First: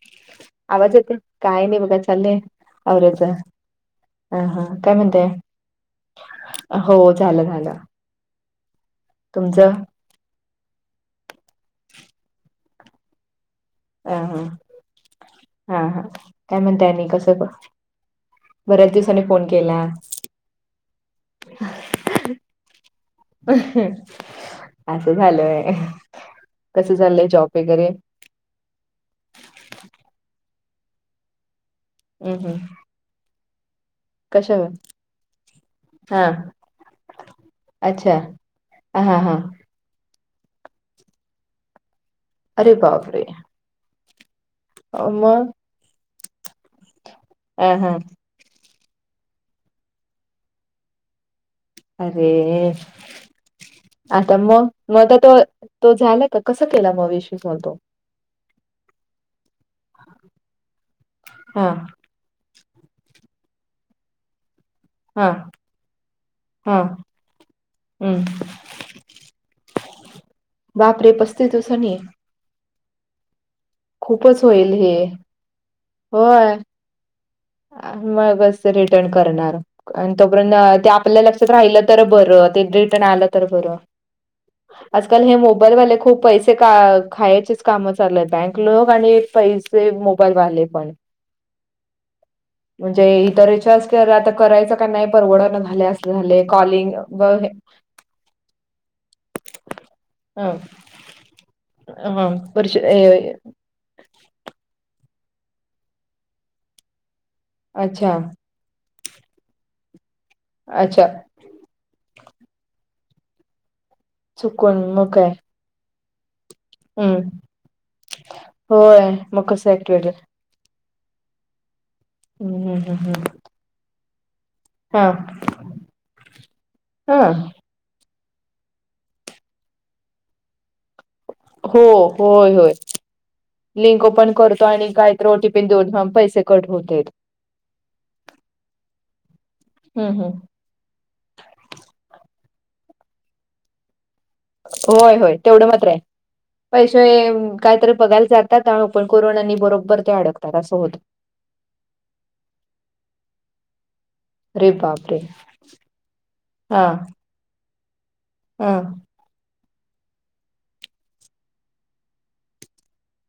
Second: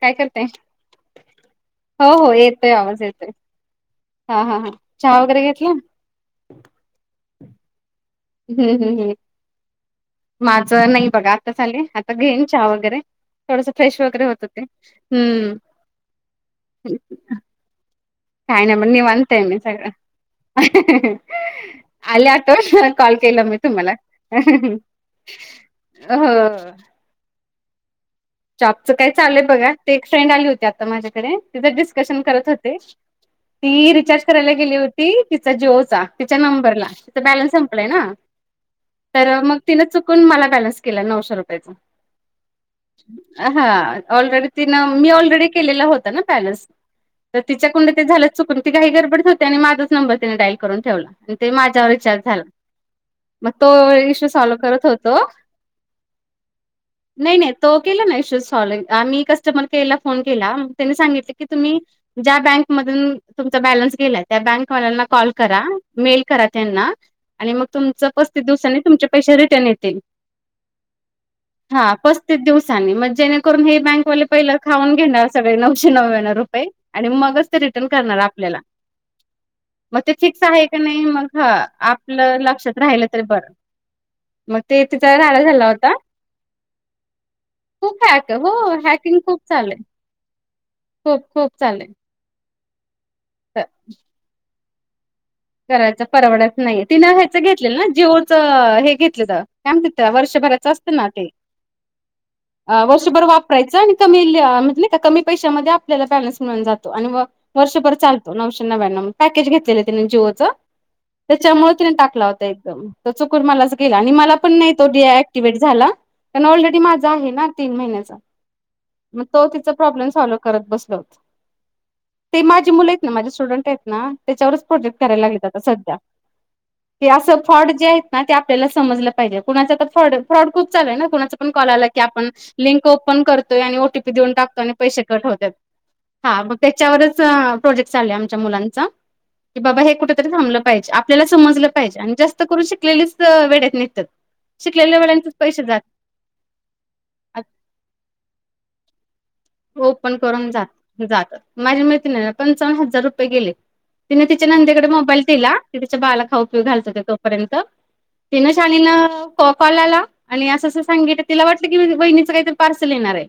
काय करताय? आवाज येतोय, काय नाही मग काय हो हो चाललंय येतोय आवाज येतोय. आवरायचं. हा अ हा ह हा काय चहा म्हणतेय, वगैरे घेतला? हो, झालं झालं. हम्म हम् हम्. तुमचं? माझं नाही बघा आताच आले, आता घेईन चहा वगैरे. थोडसं फ्रेश अ वगैरे हा होतं ते हम्म. हा हा काय म्हणताय आणि कसं काय नाही पण बऱ्याच दिवसानी निवांतये फोन मी केला सगळं, आली आठवण. कॉल केला मी तुम्हाला, हो. झाले जॉब? वगैरे. जाॅबच काय चालूय बघा, ती एक फ्रेंड आली होती, आता माझ्याकडे तिथं डिस्कशन हम् करत हम् होते. Free recharge. करायला कशावर गेली होती, तिचा जिओचा हा तिच्या नंबरला तिचं बॅलन्स संपलय ना. अहा. तर मग तिनं चुकून मला बॅलन्स केला, नऊशे रुपयचा. अरे बापरे हा, ऑलरेडी तिनं मी ऑलरेडी मग केलेला होता ना बॅलन्स. तर तिच्या ह हा कुडनं झालेत चुकून, ती घाई गरबडीत होती आणि माझाच नंबर तिनं डाईल करून ठेवला आणि ते मा अरे. इश्यू आता सॉल्व्ह मग करत मग होतो आता तो तो झाला का, कसा केला मग नाही विषय नाही साॅल्व तो. केला ना विषय [unintelligible] आम्ही कस्टमर केअरला फोन केला, मग त्यांनी सांगितलं की हा तुम्ही ज्या बॅंकमधून तुमचा बॅलन्स गेलाय त्या बँकवाल्यांनला हा कॉल करा, मेल करा हा त्यांना. आणि मग तुमचं हम् पस्तीस दिवसाांनी तुमचे पैसे रिटर्न येतील. बापरे, पस्तीस दिवसांनी? तेच दिवसाांनी मग जेणेकरून हे बँकवाले खूपच पहिलं होईल खाऊन हे घेणार सगळे नऊशे नव्याणव रुपये. आणि मगच ते रिटर्न आ करणार मगच आपल्याला ते रिटर्न करणार मग ते आणि फिक्स तोपर्यंत आहे का ते नाही आपल्या मग ह लक्षात राहिलं तर आपलं बरं, ते लक्षात रिटन राहिलं तरी आलं तर बरं, मग ते तिचा आजकाल हे राडा झाला मोबाईल होता वाले खूप पैसे ते का खायचेच कामं खूप चालु आहेत, हॅक हो बँक लोक आणि हॅकिंग खूप चालू आहे पैसे मोबाईल वाले पण. खूप खूप चाललंय. म्हणजे इथं रिचाज केला, आता करायचा का नाही परवडत करायचं परवडत नाही तिनं ह्याच घेतलेलं ना जीओच हे घेतलं तर काय म्हणतेत वर्षभराच असतं ना ते, ह वर्ष अ... वर्षभर ए वापरायचं आणि कमी ल्य म्हणजे नाही का कमी पैशामध्ये आपल्याला बॅलन्स मिळून जातो आणि मग वर्षभर अच्छा चालतो, नऊशे नव्यानम पॅकेज घेतलेलं त्यांनी जीओ अच्छा. त्याच्यामुळं तिनं टाकला होता एकदम, तो चुकून मलाच गेला आणि मला पण नाही चुकून तो मग काय डीऍक्टिव्हट झाला, पण ऑलरेडी माझा हम् आहे ना तीन महिन्याचा, होय मग तो कसं तिचा ऍक्टिवेट प्रॉब्लेम साॅल्व करत बसलोत, ते ह माझी मुलं ह आहेत ना, माझी ह स्टुडंट आहेत ना. हा कराय लागलेत आता सध्या, हे हा असं फ्रॉड जे आहेत. ना ते आपल्याला समजलं पाहिजे, कुणाचं तर फ्रॉड, अन फ्रॉड खूप चालु आहे ना, कुणाचं पण कॉल आला की आपण होय होय होय लिंक ओपन करतोय आणि लिंक ओटीपी ओपन देऊन टाकतो करतो आणि पैसे कट होत्यात. [unintelligible] हा, मग होतेत. त्याच्यावरच प्रोजेक्ट चालुये आमच्या मुलांचा. की बाबा हे हम्म कुठेतरी हम्म. थांबलं पाहिजे, आपल्याला समजलं पाहिजे आणि जास्त करून शिकलेलीच क वेड्यात निघत्यात. होय होय तेवढं मात्र ए, पैसे कायतरी बघायला जात ओपन करून जात, असं होत. जात, माझी मैत्रीण हाय ना पंचावन्न हजार रुपये गेले. तिने तिच्या अरे नंदेकडे बापरे मोबाईल दिला, ती तिच्या बाळाला खाऊ पिऊ हा घालते तो पर्यंत, तिन हा शहानिन कॉल आला आणि अस अस सांगितलं, तिला वाटल की वाहिनीच काही तरी पार्सल येणार ए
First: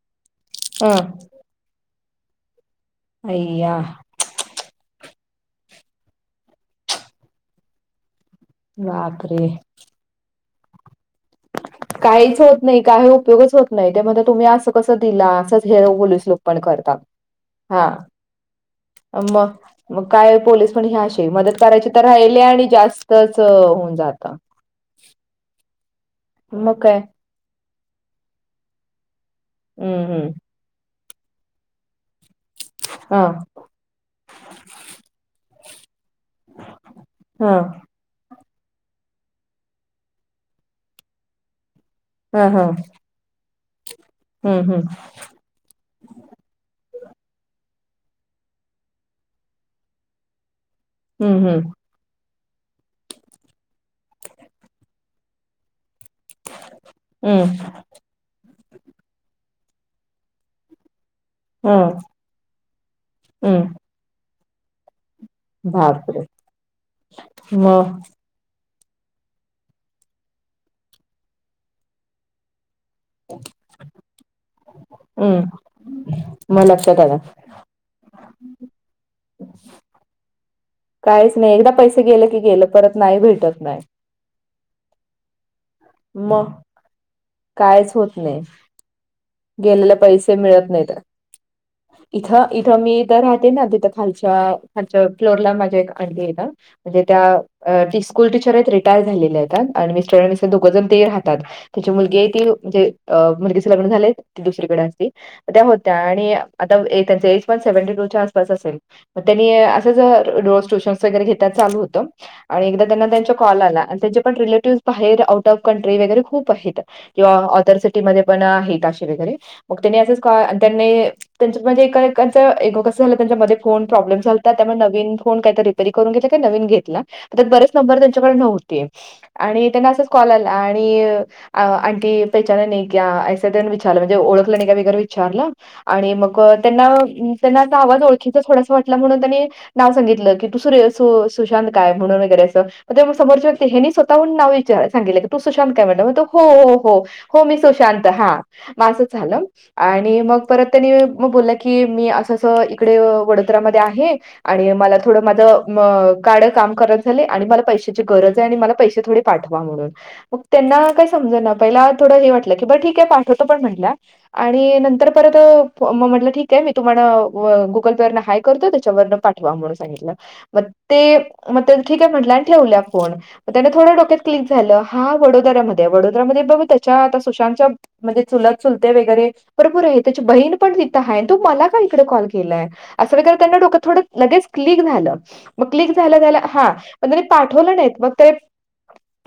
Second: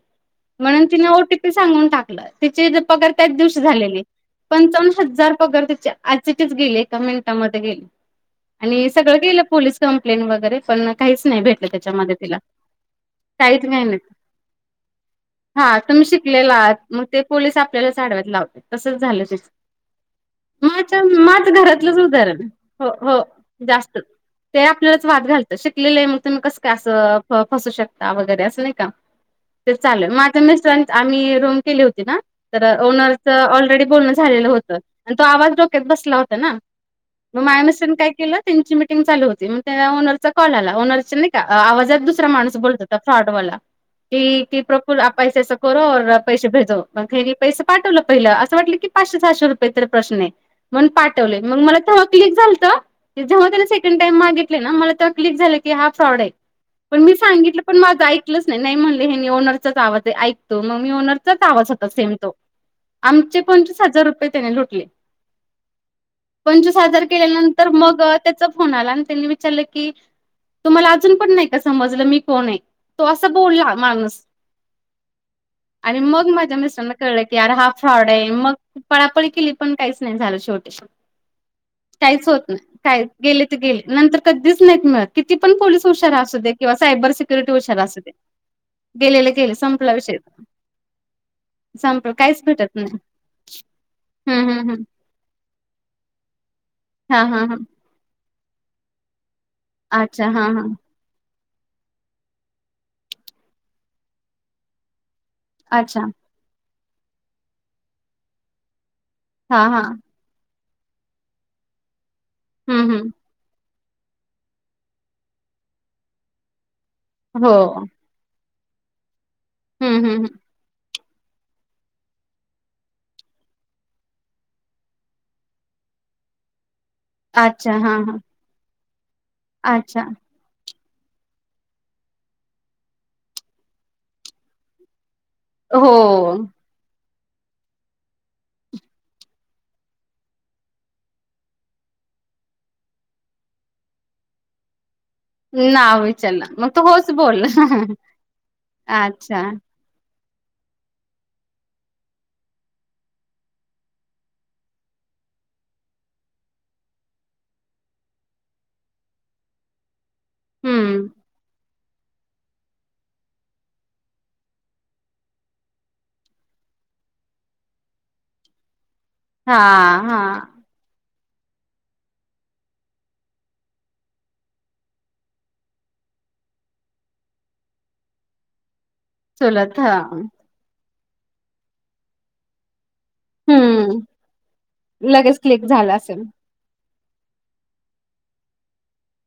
मग हा तिन ओ टी पी सांगून टाकलं, तिची पगार त्याच दिवशी अय्या झालेली, पंचावन्न हजार पगार तिच्या अय्याझ इट इज गेले एका मिनिटामध्ये गेले. आणि सगळं केलं बापरे. पोलीस कंप्लेन वगैरे पण काहीच नाही भेट काहीच होत नाही, काही उपयोगच होत नाही, ते म्हणतात तुम्ही असं कस दिला हा हे तुम्ही पोलीस लोक शिकलेला पण आहात करतात, मग ते पोलीस हा आपल्यालाच आडव्यात लावतात तसंच झालं तिचं. मग मग काय पोलीस पण माझ हे असे, माझ मदत करायची घरातलंच तर राहिली उदाहरण आणि हो हो जास्तच होऊन जास्त जातं. ते आपल्यालाच वाद घालतात, शिकलेले ए मग तुम्ही कसं काय असं फसू शकता वगैरे असं नाही का, ते हम्म चालेल हम्म मग मिस्टरच, आम्ही रूम केली होती ना तर हा ओनरच ऑलरेडी बोलणं झालेलं होतं आणि तो आवाज डोक्यात बसला होता ना. मग हा माय मिस्टरानी काय केलं त्यांची मीटिंग चालू होती, मग त्या ओनरचा कॉल आला, ऑनरची नाही का आवाजात दुसरा हा माणूस हा बोलत होता, फ्रॉड वाला की हम्म हम्म. प्रफुल्ल आप ऐसे ऐसे करो और पैसे भेजो, मग हेनी पैसे पाठवलं पहिलं, असं वाटलं की पाचशे सहाशे रु पये तर प्रश्न ए मण पाठवलंय, हम्म मग हम्म मला तेव्हा क्लिक झालत, जेव्हा त्यानं सेकंड टाइम मागितले ना मला तेव्हा क्लिक झालं की हा फ्रॉड ए, पण मी हम्म सांगितलं पण माझं ऐलंच नाही, नाही म्हणले हे नी ओनरचच आवाज आईकतो, मग मी ऑनर चाच आवाज होता हम्म सेम तो, आमचे हम्म पंचवीस हजार रुपये त्याने लुटले. बापरे पंचवीस हजार केल्या नंतर मग त्याचा फोन आला आणि त्यांनी विचारलं की, तुम्हाला अजून पण नाही का समजलं मी कोण हाय? तो असा बोलला माणूस हम आणि मग माझ्या मिस्टरानं कळल की अरे हा फ्रॉड ए मग पळापळी केली पण काहीच नाही झाले शेवटी. काहीच नाही एकदा पैसे गेले काहीच की होत नाही, गेलं परत काय नाही गेले ते भेटत नाही गेले नंतर कधीच नाहीत मिळत, किती पण पोलिस हुशार असू मग दे किंवा सायबर सिक्युरिटी हुशार कायच असू दे होत नाही गेलेले गेले गेलेले पैसे मिळत नाहीत. संप इथं, इथं, मी इथं राहते ना तिथं खालच्या हम्म हम्म हम्म खालच्या फ्लोरला माझ्या एक आंटी ए ना म्हणजे हा हा हा त्या ती स्कूल टीचर ए, रिटायर झालेल्या ए त्यात आणि मिस्टर अच्छा आणि मिस हा हा दोघं जण ते राहतात. तीची मुलगी ए ती, म्हणजे मुलगीचे लग्न झालय, ती दुसरीकडे असती, त्या होत्या अच्छा आणि आता त्यांच एज पण सेव्हन्टी टूच्या आसपास असेल मग त्यांनी हा हा अस रोज ट्युशन वैगेरे घेतात चालू होत आणि एकदा हम्म त्यांना हम्म त्यांच्या कॉल आला आणि त्यांचे पण रिलेटिव्ह बाहेर आऊट ऑफ कंट्री वैगरे खूप आहेत किंवा हो ऑदर सिटी मध्ये पण आहेत असे वगैरे मग हम्म त्यांनी हम्म असच हम्म कॉल त्यांनी त्यांच म्हणजे एकाचं ए कसं झालं त्यांच्या मधे फोन प्रॉब्लेम झालता त्यामुळे नवीन फोन काहीतरी रिपेअर करून घेतला काय नवीन घेतला तर बरेच अच्छा हा नंबर हा त्यांच्याकडे नव्हते आणि त्यांना अच्छा असाच कॉल आल आंटी पहेचाना नही क्या अस त्यांनी विचारलं म्हणजे ओळखलं नाही का वैगेरे. विचारलं हो आणि मग त्यांना त्यांना असा आवाज ओळखीचा थोडासा वाटला म्हणून त्यांनी नाव सांगितलं की तू सूर, सुशांत काय म्हणून वगैरे असं. मग ते समोरची व्यक्ती हेनी स्वतहून नाव विचार सांगितले, तू सुशांत काय नाव म्हने त विचारलं मग हो तो हो होच हो बोलला मी सुशांत हा म असं झालं. अच्छा आणि मग परत त्यांनी मग बोललं की मी असं असं इकडे वडोदरा्मध्ये आहे. आणि मला थोडं माझ कार्ड काम खराब झाले आणि मला पैशाची गरज आहे आणि मला पैसे थोडे, पाठवा म्हणून मग त्यांना हम्म काय समजना पहिला थोडं हे वाटलं की बर ठीक आहे पाठवते पण म्हटल्या, आणि नंतर परत मग म्हटलं ठीक आहे मी तुम्हाला गुगल पे वरन हाय करतो त्याच्यावर पाठवा. हा म्हणून सांगितलं हा मग ते मग ते ठीक आहे म्हटलं आणि ठेवला फोन. त्याने थोडं डोक्यात क्लिक झालं हा वडोदरामध्ये वडोदरा्यामध्ये बा त्याच्या आता सुशांतच्या, म्हणजे चुलत चुलते वगैरे चुलत भरपूर हा आहे त्याची बहीण पण तिथं आहे, तर मला का इकडे कॉल केलाय, असं वैगरे त्यांना डोक हम्म थोडं लगेच क्लिक झाल, लगेच मग क्लिक झाला झाल्या असेल झाल्या हां. पण त्यांनी पाठवलं नाहीत, मग ते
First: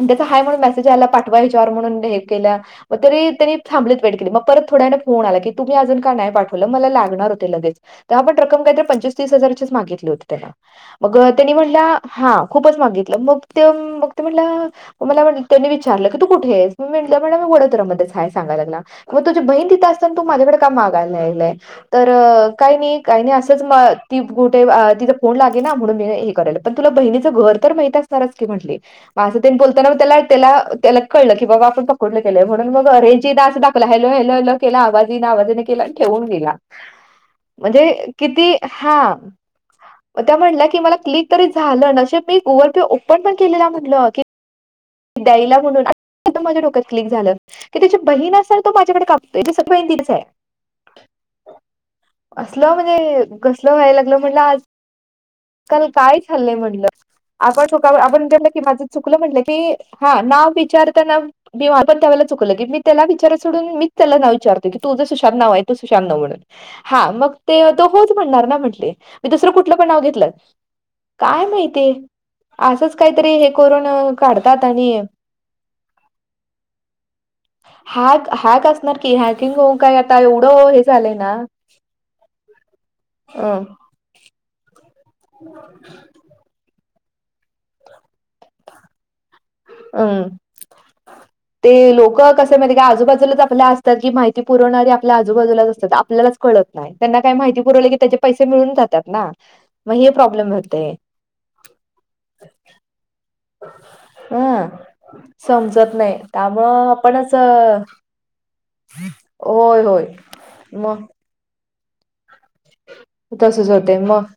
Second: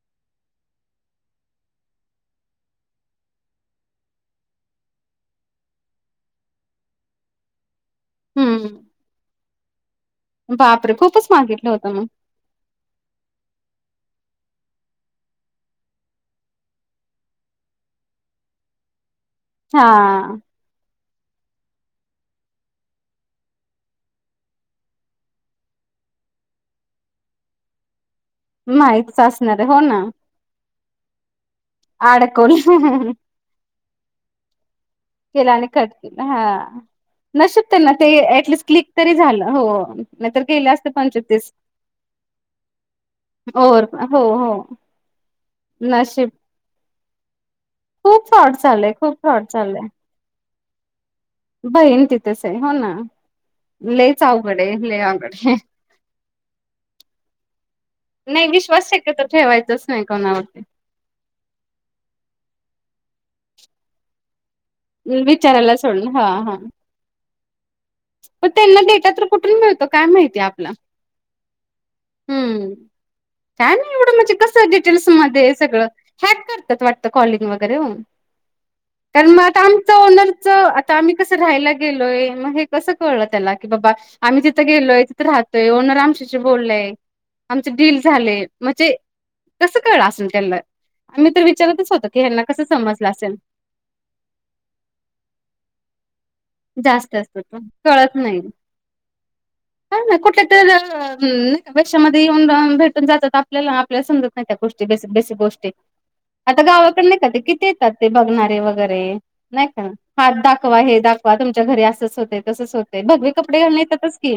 त्याच हाय म्हणून मेसेज आला पाठवा ह्याच्यावर म्हणून हे केल्या व तरी त्यांनी थांबलीत वेट केली मग परत थोड्या फोन आला की तुम्ही अज का नाही पाठवलं मला लागणार होते लगेच, तेव्हापण रक्कम काहीतरी हम्म पंचवीस तीस हजाराचीच मागितली होती त्यान, बापरे मग खूपच त्यांनी मागितलं म्हटल्या होतं मग हा. खूपच मागितलं मग ते मग ते म्हटलं. मग मला वाटलं त्यांनी विचारलं क तू कुठेस मी म्हटलं मी मॅडम वडोदरामध्येच हाय. सांगाय लागला मग तुझी बहीण हा तथं असताना तू माझ्याकडे का मागायलाय. तर काही नाही काही नाही असंच ती कुठे तिचा फोन लागे ना म्हणून मी हे करायलो. पण तुला बहिणीचं घर तर माहित असणारच की म्हटले. माहितच असं तेन असणार आहे हो बोलताना मग ना त्याला त्याला त्याला कळलं की बाबा आपण पकडलो गेलोय, म्हणून मग अडकवलं रेंज असं दाखवला हॅलो हॅलो हॅलो केला आवाज येईना आवाज येईना केला आणि ठेवून दिला. नशीब म्हणजे त्यांना ते किती ऍटलिस्ट क्लिक तरी हा झालं हो त्या नाहीतर म्हणल्या गेलं कि असतं मला क्लिक तरी पंचवीस झालं नशीब मी गुगल पे ओपन पण केलेला ओवर म्हटलं हो की, हो द्यायला, म्हणून नशीब आणि माझ्या डोक्यात क्लिक झालं. की त्याची खूप बहीण फ्रॉड असल तो चाललंय माझ्याकडे का खूप मागतोय, फ्रॉड त्याची बहीण चाललंय तिथेच आहे. बहीण तिथेच आहे हो असलं ना म्हणजे कसल व्हायला लागलं लईच म्हटलं आज, अवघड आहे लई अवघड आहे काल काय झालंय म्हटलं आपण चुका आपण नाही म्हलं की माझं विश्वास चुकलं शक्यतो म्हटलं की, ठेवायचाच नाही हा नाव कोणावरती विचारताना मी पण त्याला चुकलं की मी त्याला विचाराय सोडून मीच त्याला नाव विचारत होती. तुझं सुशांत नाव आहे तू विचारायला सुशांत सोडून नाव हा म्हणून हा मग ते तो होच म्हणणार पण ना त्यांना म्हटले डेटा तर मी दुसरं कुठून कुठलं मिळतो पण नाव काय घेतलं. माहिती आपला काय माहिती हम्म असंच काहीतरी हे करून काढतात. आणि डिटेल्स मध्ये सगळ हॅक करतात वाटत कॉलिंग वगैरे ओ, हॅक हॅक असं, कारण मग आता आमच ओनरच आता झालंय आम्ही ना कसं राहायला गेलोय मग हे. कस कळलं त्याला अ की बाबा आम्ही तिथं गेलोय तिथं राहतोय, ओनर आमच्याशी, बोलले, आमच डील झालय, म्हणजे कसं कळलं अम असेल त्यांना, आम्ही तर ते विचारा तच होतो की ह्यांना कसं समजलं असेल? तर की माहिती पुरवणारी आजूबाजूलाच आपल्यालाच, कळत नाही जास्त त्यांना काय असत तर माहिती पुरवली की कळत त्याचे नाही पैसे मिळून जातात ना मग हे प्रॉब्लेम होते. हम्म, वर्षा मधे येऊन राहून भेटून जातात आपल्याला, आपल्याला समजत ह नाही त्या गोष्टी बेसिक बेसिक गोष्टी समजत नाही आता त्यामुळं गावाकड नाही का आपणच ते किती येतात. ते बघणारे वगैरे नाही होय का होय हात दाखवा हे मग दाखवा तुमच्या घरी अस अस होतय तसंच होते, भगवे कपडे तसच घालून होते येतातच मग की.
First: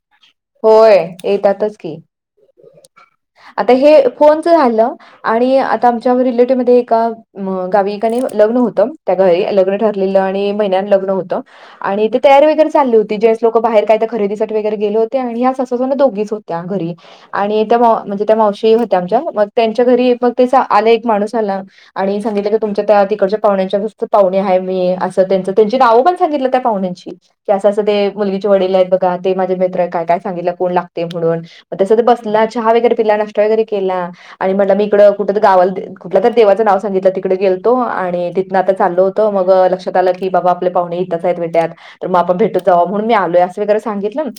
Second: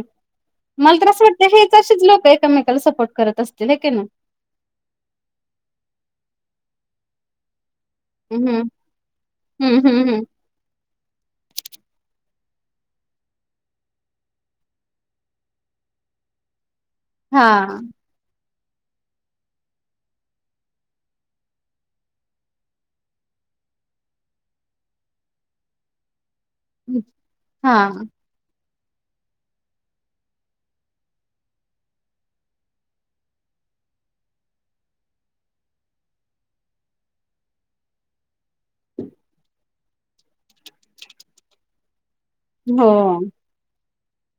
मला होय तर असं वाटतं, येतातच हाय की असेच लोकं ऐकमेकांला सपोर्ट करत असतील. आता हे की नाही फोनच झालं आणि आता आमच्या रिलेटिव्ह मध्ये एका मग गावीकनी हम्म लग्न होतं त्या घरी, लग्न हम्म हम्म ठरलेलं हम्म आणि महिन्यानं लग्न होतं. आणि इथे तयारी वगैरे चालली होती. ती ज्यावेळेस, लोकं बाहेर काय तर खरेदीसाठी वगैरे गेले होते आणि ह्या सासवा सुना दोघीच होत्या घरी. आणि त्या हा म्हणजे त्या मावशी होत्या आमच्या. मग त्यांच्या घरी मग तसा आला एक माणूस आला आणि सांगितलं की, तुमच्या त्या तिकडच्या पाहुण्यांच्या घरचे पाहुणे आहे आम्ही. असं त्यांच, त्यांची नावं पण सांगितलं त्या पाहूण्यांची, की असं असं हा ते मुलगीचे वडील आहेत बघा, ते माझ्या मित्र काय काय सांगितलं कोण लागते म्हणून. मग तसंच बसला. चहा वगैरे पिला, नाष्टा वगैरे केला आणि म्हणला मी इकड कुठं तर गावाला कुठल्या तरी देवाचं नाव सांगितलं तिकडे गेलतो आणि तिथनं आता चाललो होतो मग लक्षात आलं की बाबा आपले पाहुणे इथंच आहे म्हणत्यात तर मग आपण भेट हो जावं म्हणून मी आलोय असं वगैरे सांगितलं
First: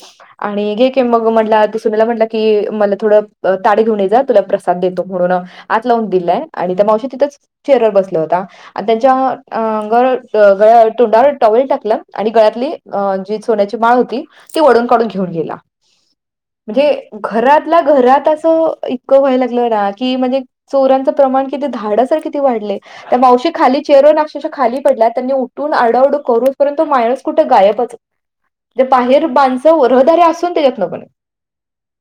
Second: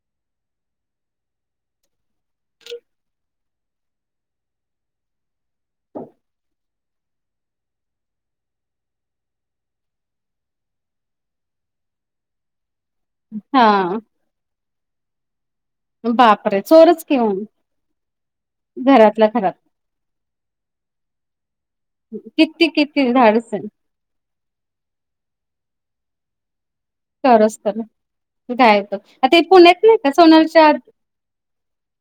आणि घे की मग म्हणला तु सुमीला म्हणला कि मला थोडं ताट घेऊन ये जा, तुला प्रसाद देतो म्हणून आत लावून दिलाय. आणि त्या मावशी तिथंच चेअरवर बसला होता. आणि त्यांच्या, गळ्या, तोंडावर टॉवेल टाकलं आणि गळ्यातली अं.. जी सोन्याची माळ हा होती, ती ओढून काढून घेऊन गेला. बापरे चोरच म्हणजे घेऊन घरातला घरात असं इतकं घरातल्या व्हाय घरात लागलं ना की, म्हणजे चोरांचं प्रमाण किती धाडस तर किती वाढलंय. किती त्या मावशी धाडस आहे खाली चेअरवरनं अक्षरशः खाली पडल्या, त्यांनी उठून आरडाओरडा करून पर्यंत तो माणूस कुठं चोरच गायब तर काय म्हणजे तर बाहेर आता हे माणसं पुण्यात व नाही का रहदारी असून सोनालच्या त्याच्यातनं पण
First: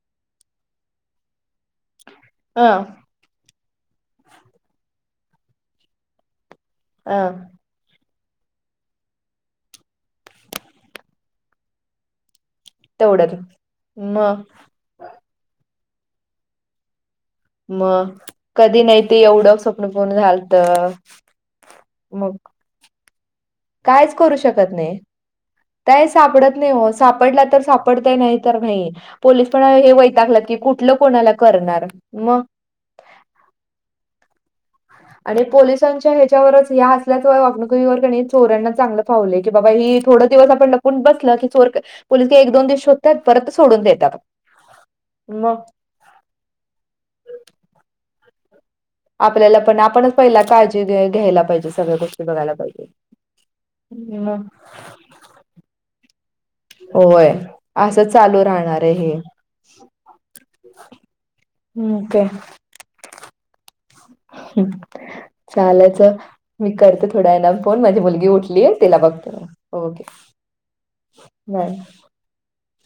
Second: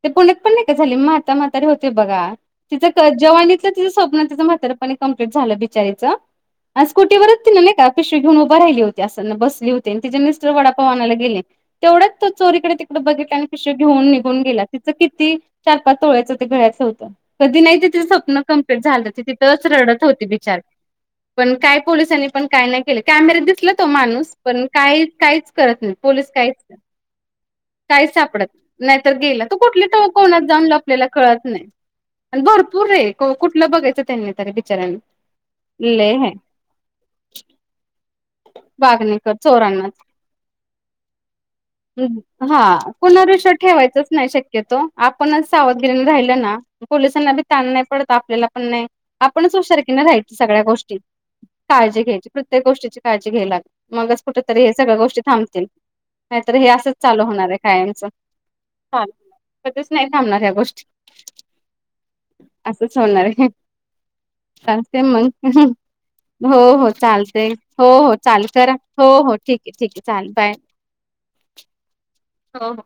ते पुण्यात पण नाही का झाले, म्हाता म्हातारी होते बघा. अं तिथं तर जवानीच तर तिचं स्वप्न म्हातारपणी कंप्लीट झालं बिचारीचं आणि अं स्कुटीवरच तिनं नाही का पिशवी घेऊन उभं राहिली होती असं बसली होती, आणि तिचे मिस्टर वडापाव आणायला गेले. तेवढ्यात तो चोर इकडे ति कडे बघितलं, तेवढ्यात आणि पिशवी घेऊन म निघून गेला. तिचं किती चार पाच तोळ्याचं ते गळ्यातलं होतं. कधी नाही म ते तिचं स्वप्न कंप्लीट कधी नाही झालतं, ते ती एवढं तिथंच स्वप्न रडत पूर्ण होती झालत बिचारी. पण काय पोलिसांनी मग पण काय नाही केलं. कॅमेर्यात दिसला तो कायच माणूस करू पण शकत नाही. काहीच काही करत नाही, काय पोलीस काहीच सापडत करत नाही. हो सापडला तर काहीच सापडतय सापडत तर नाही. नाहीच. तर गेला पोलीस तो पण हे कुठल्या वैतागल्यात कोणात की जावून कुठलं लपलेला ते कोणाला कळत नाही. करणार मग भरपूर आहे. कुठलं बघायचं त्यांनी तरी बिचार्यांनी. आणि पोलिसांच्या ह्याच्यावरच या असल्याचं वागणुकीवर कणी चोरांना चांगलं वागणेकर फावलंय. की बाबा चोरांनाच हि थोडं दिवस आपण लपून बसल की, चोर पोलीस एक हा दोन दिवस शोधतात. कुणावर परत विश्वास सोडून ठेवायचाच देतात. नाही शक्यतो आपणच मग सावधगिरीने राहिल ना, पोलिसांना बी ताण नाही पडत आपल्याला पण नाही. आपणच आपल्याला पण हुशारखीने आपणच राहायची, पहिला सगळ्या काळजी गोष्टी घ- घ्यायला पाहिजे सगळ्या काळजी गोष्टी घ्यायची. बघायला प्रत्येक पाहिजे. गोष्टीची काळजी घ्यायला मगच कुठं मग तरी हे सगळ्या गोष्टी थांबतील. नाहीतर हे असंच चालू होय होणार आहे असं कायमचं. चालू राहणार आहे हे. चालू. कधीच नाही थांबणार ह्या गोष्टी. हम्म्. काय? असंच होणार आहे. हं, चालते मंग. चालायचं हो.. मी हो. करते थोड्या चालतंय वेळानं फोन हो माझी हो मुलगी चाल उठली करा. तिला हो.. बघते. हो. ठीक आहे, ठीक आहे. ओके चालेल बाय. बाय. हो.. हो.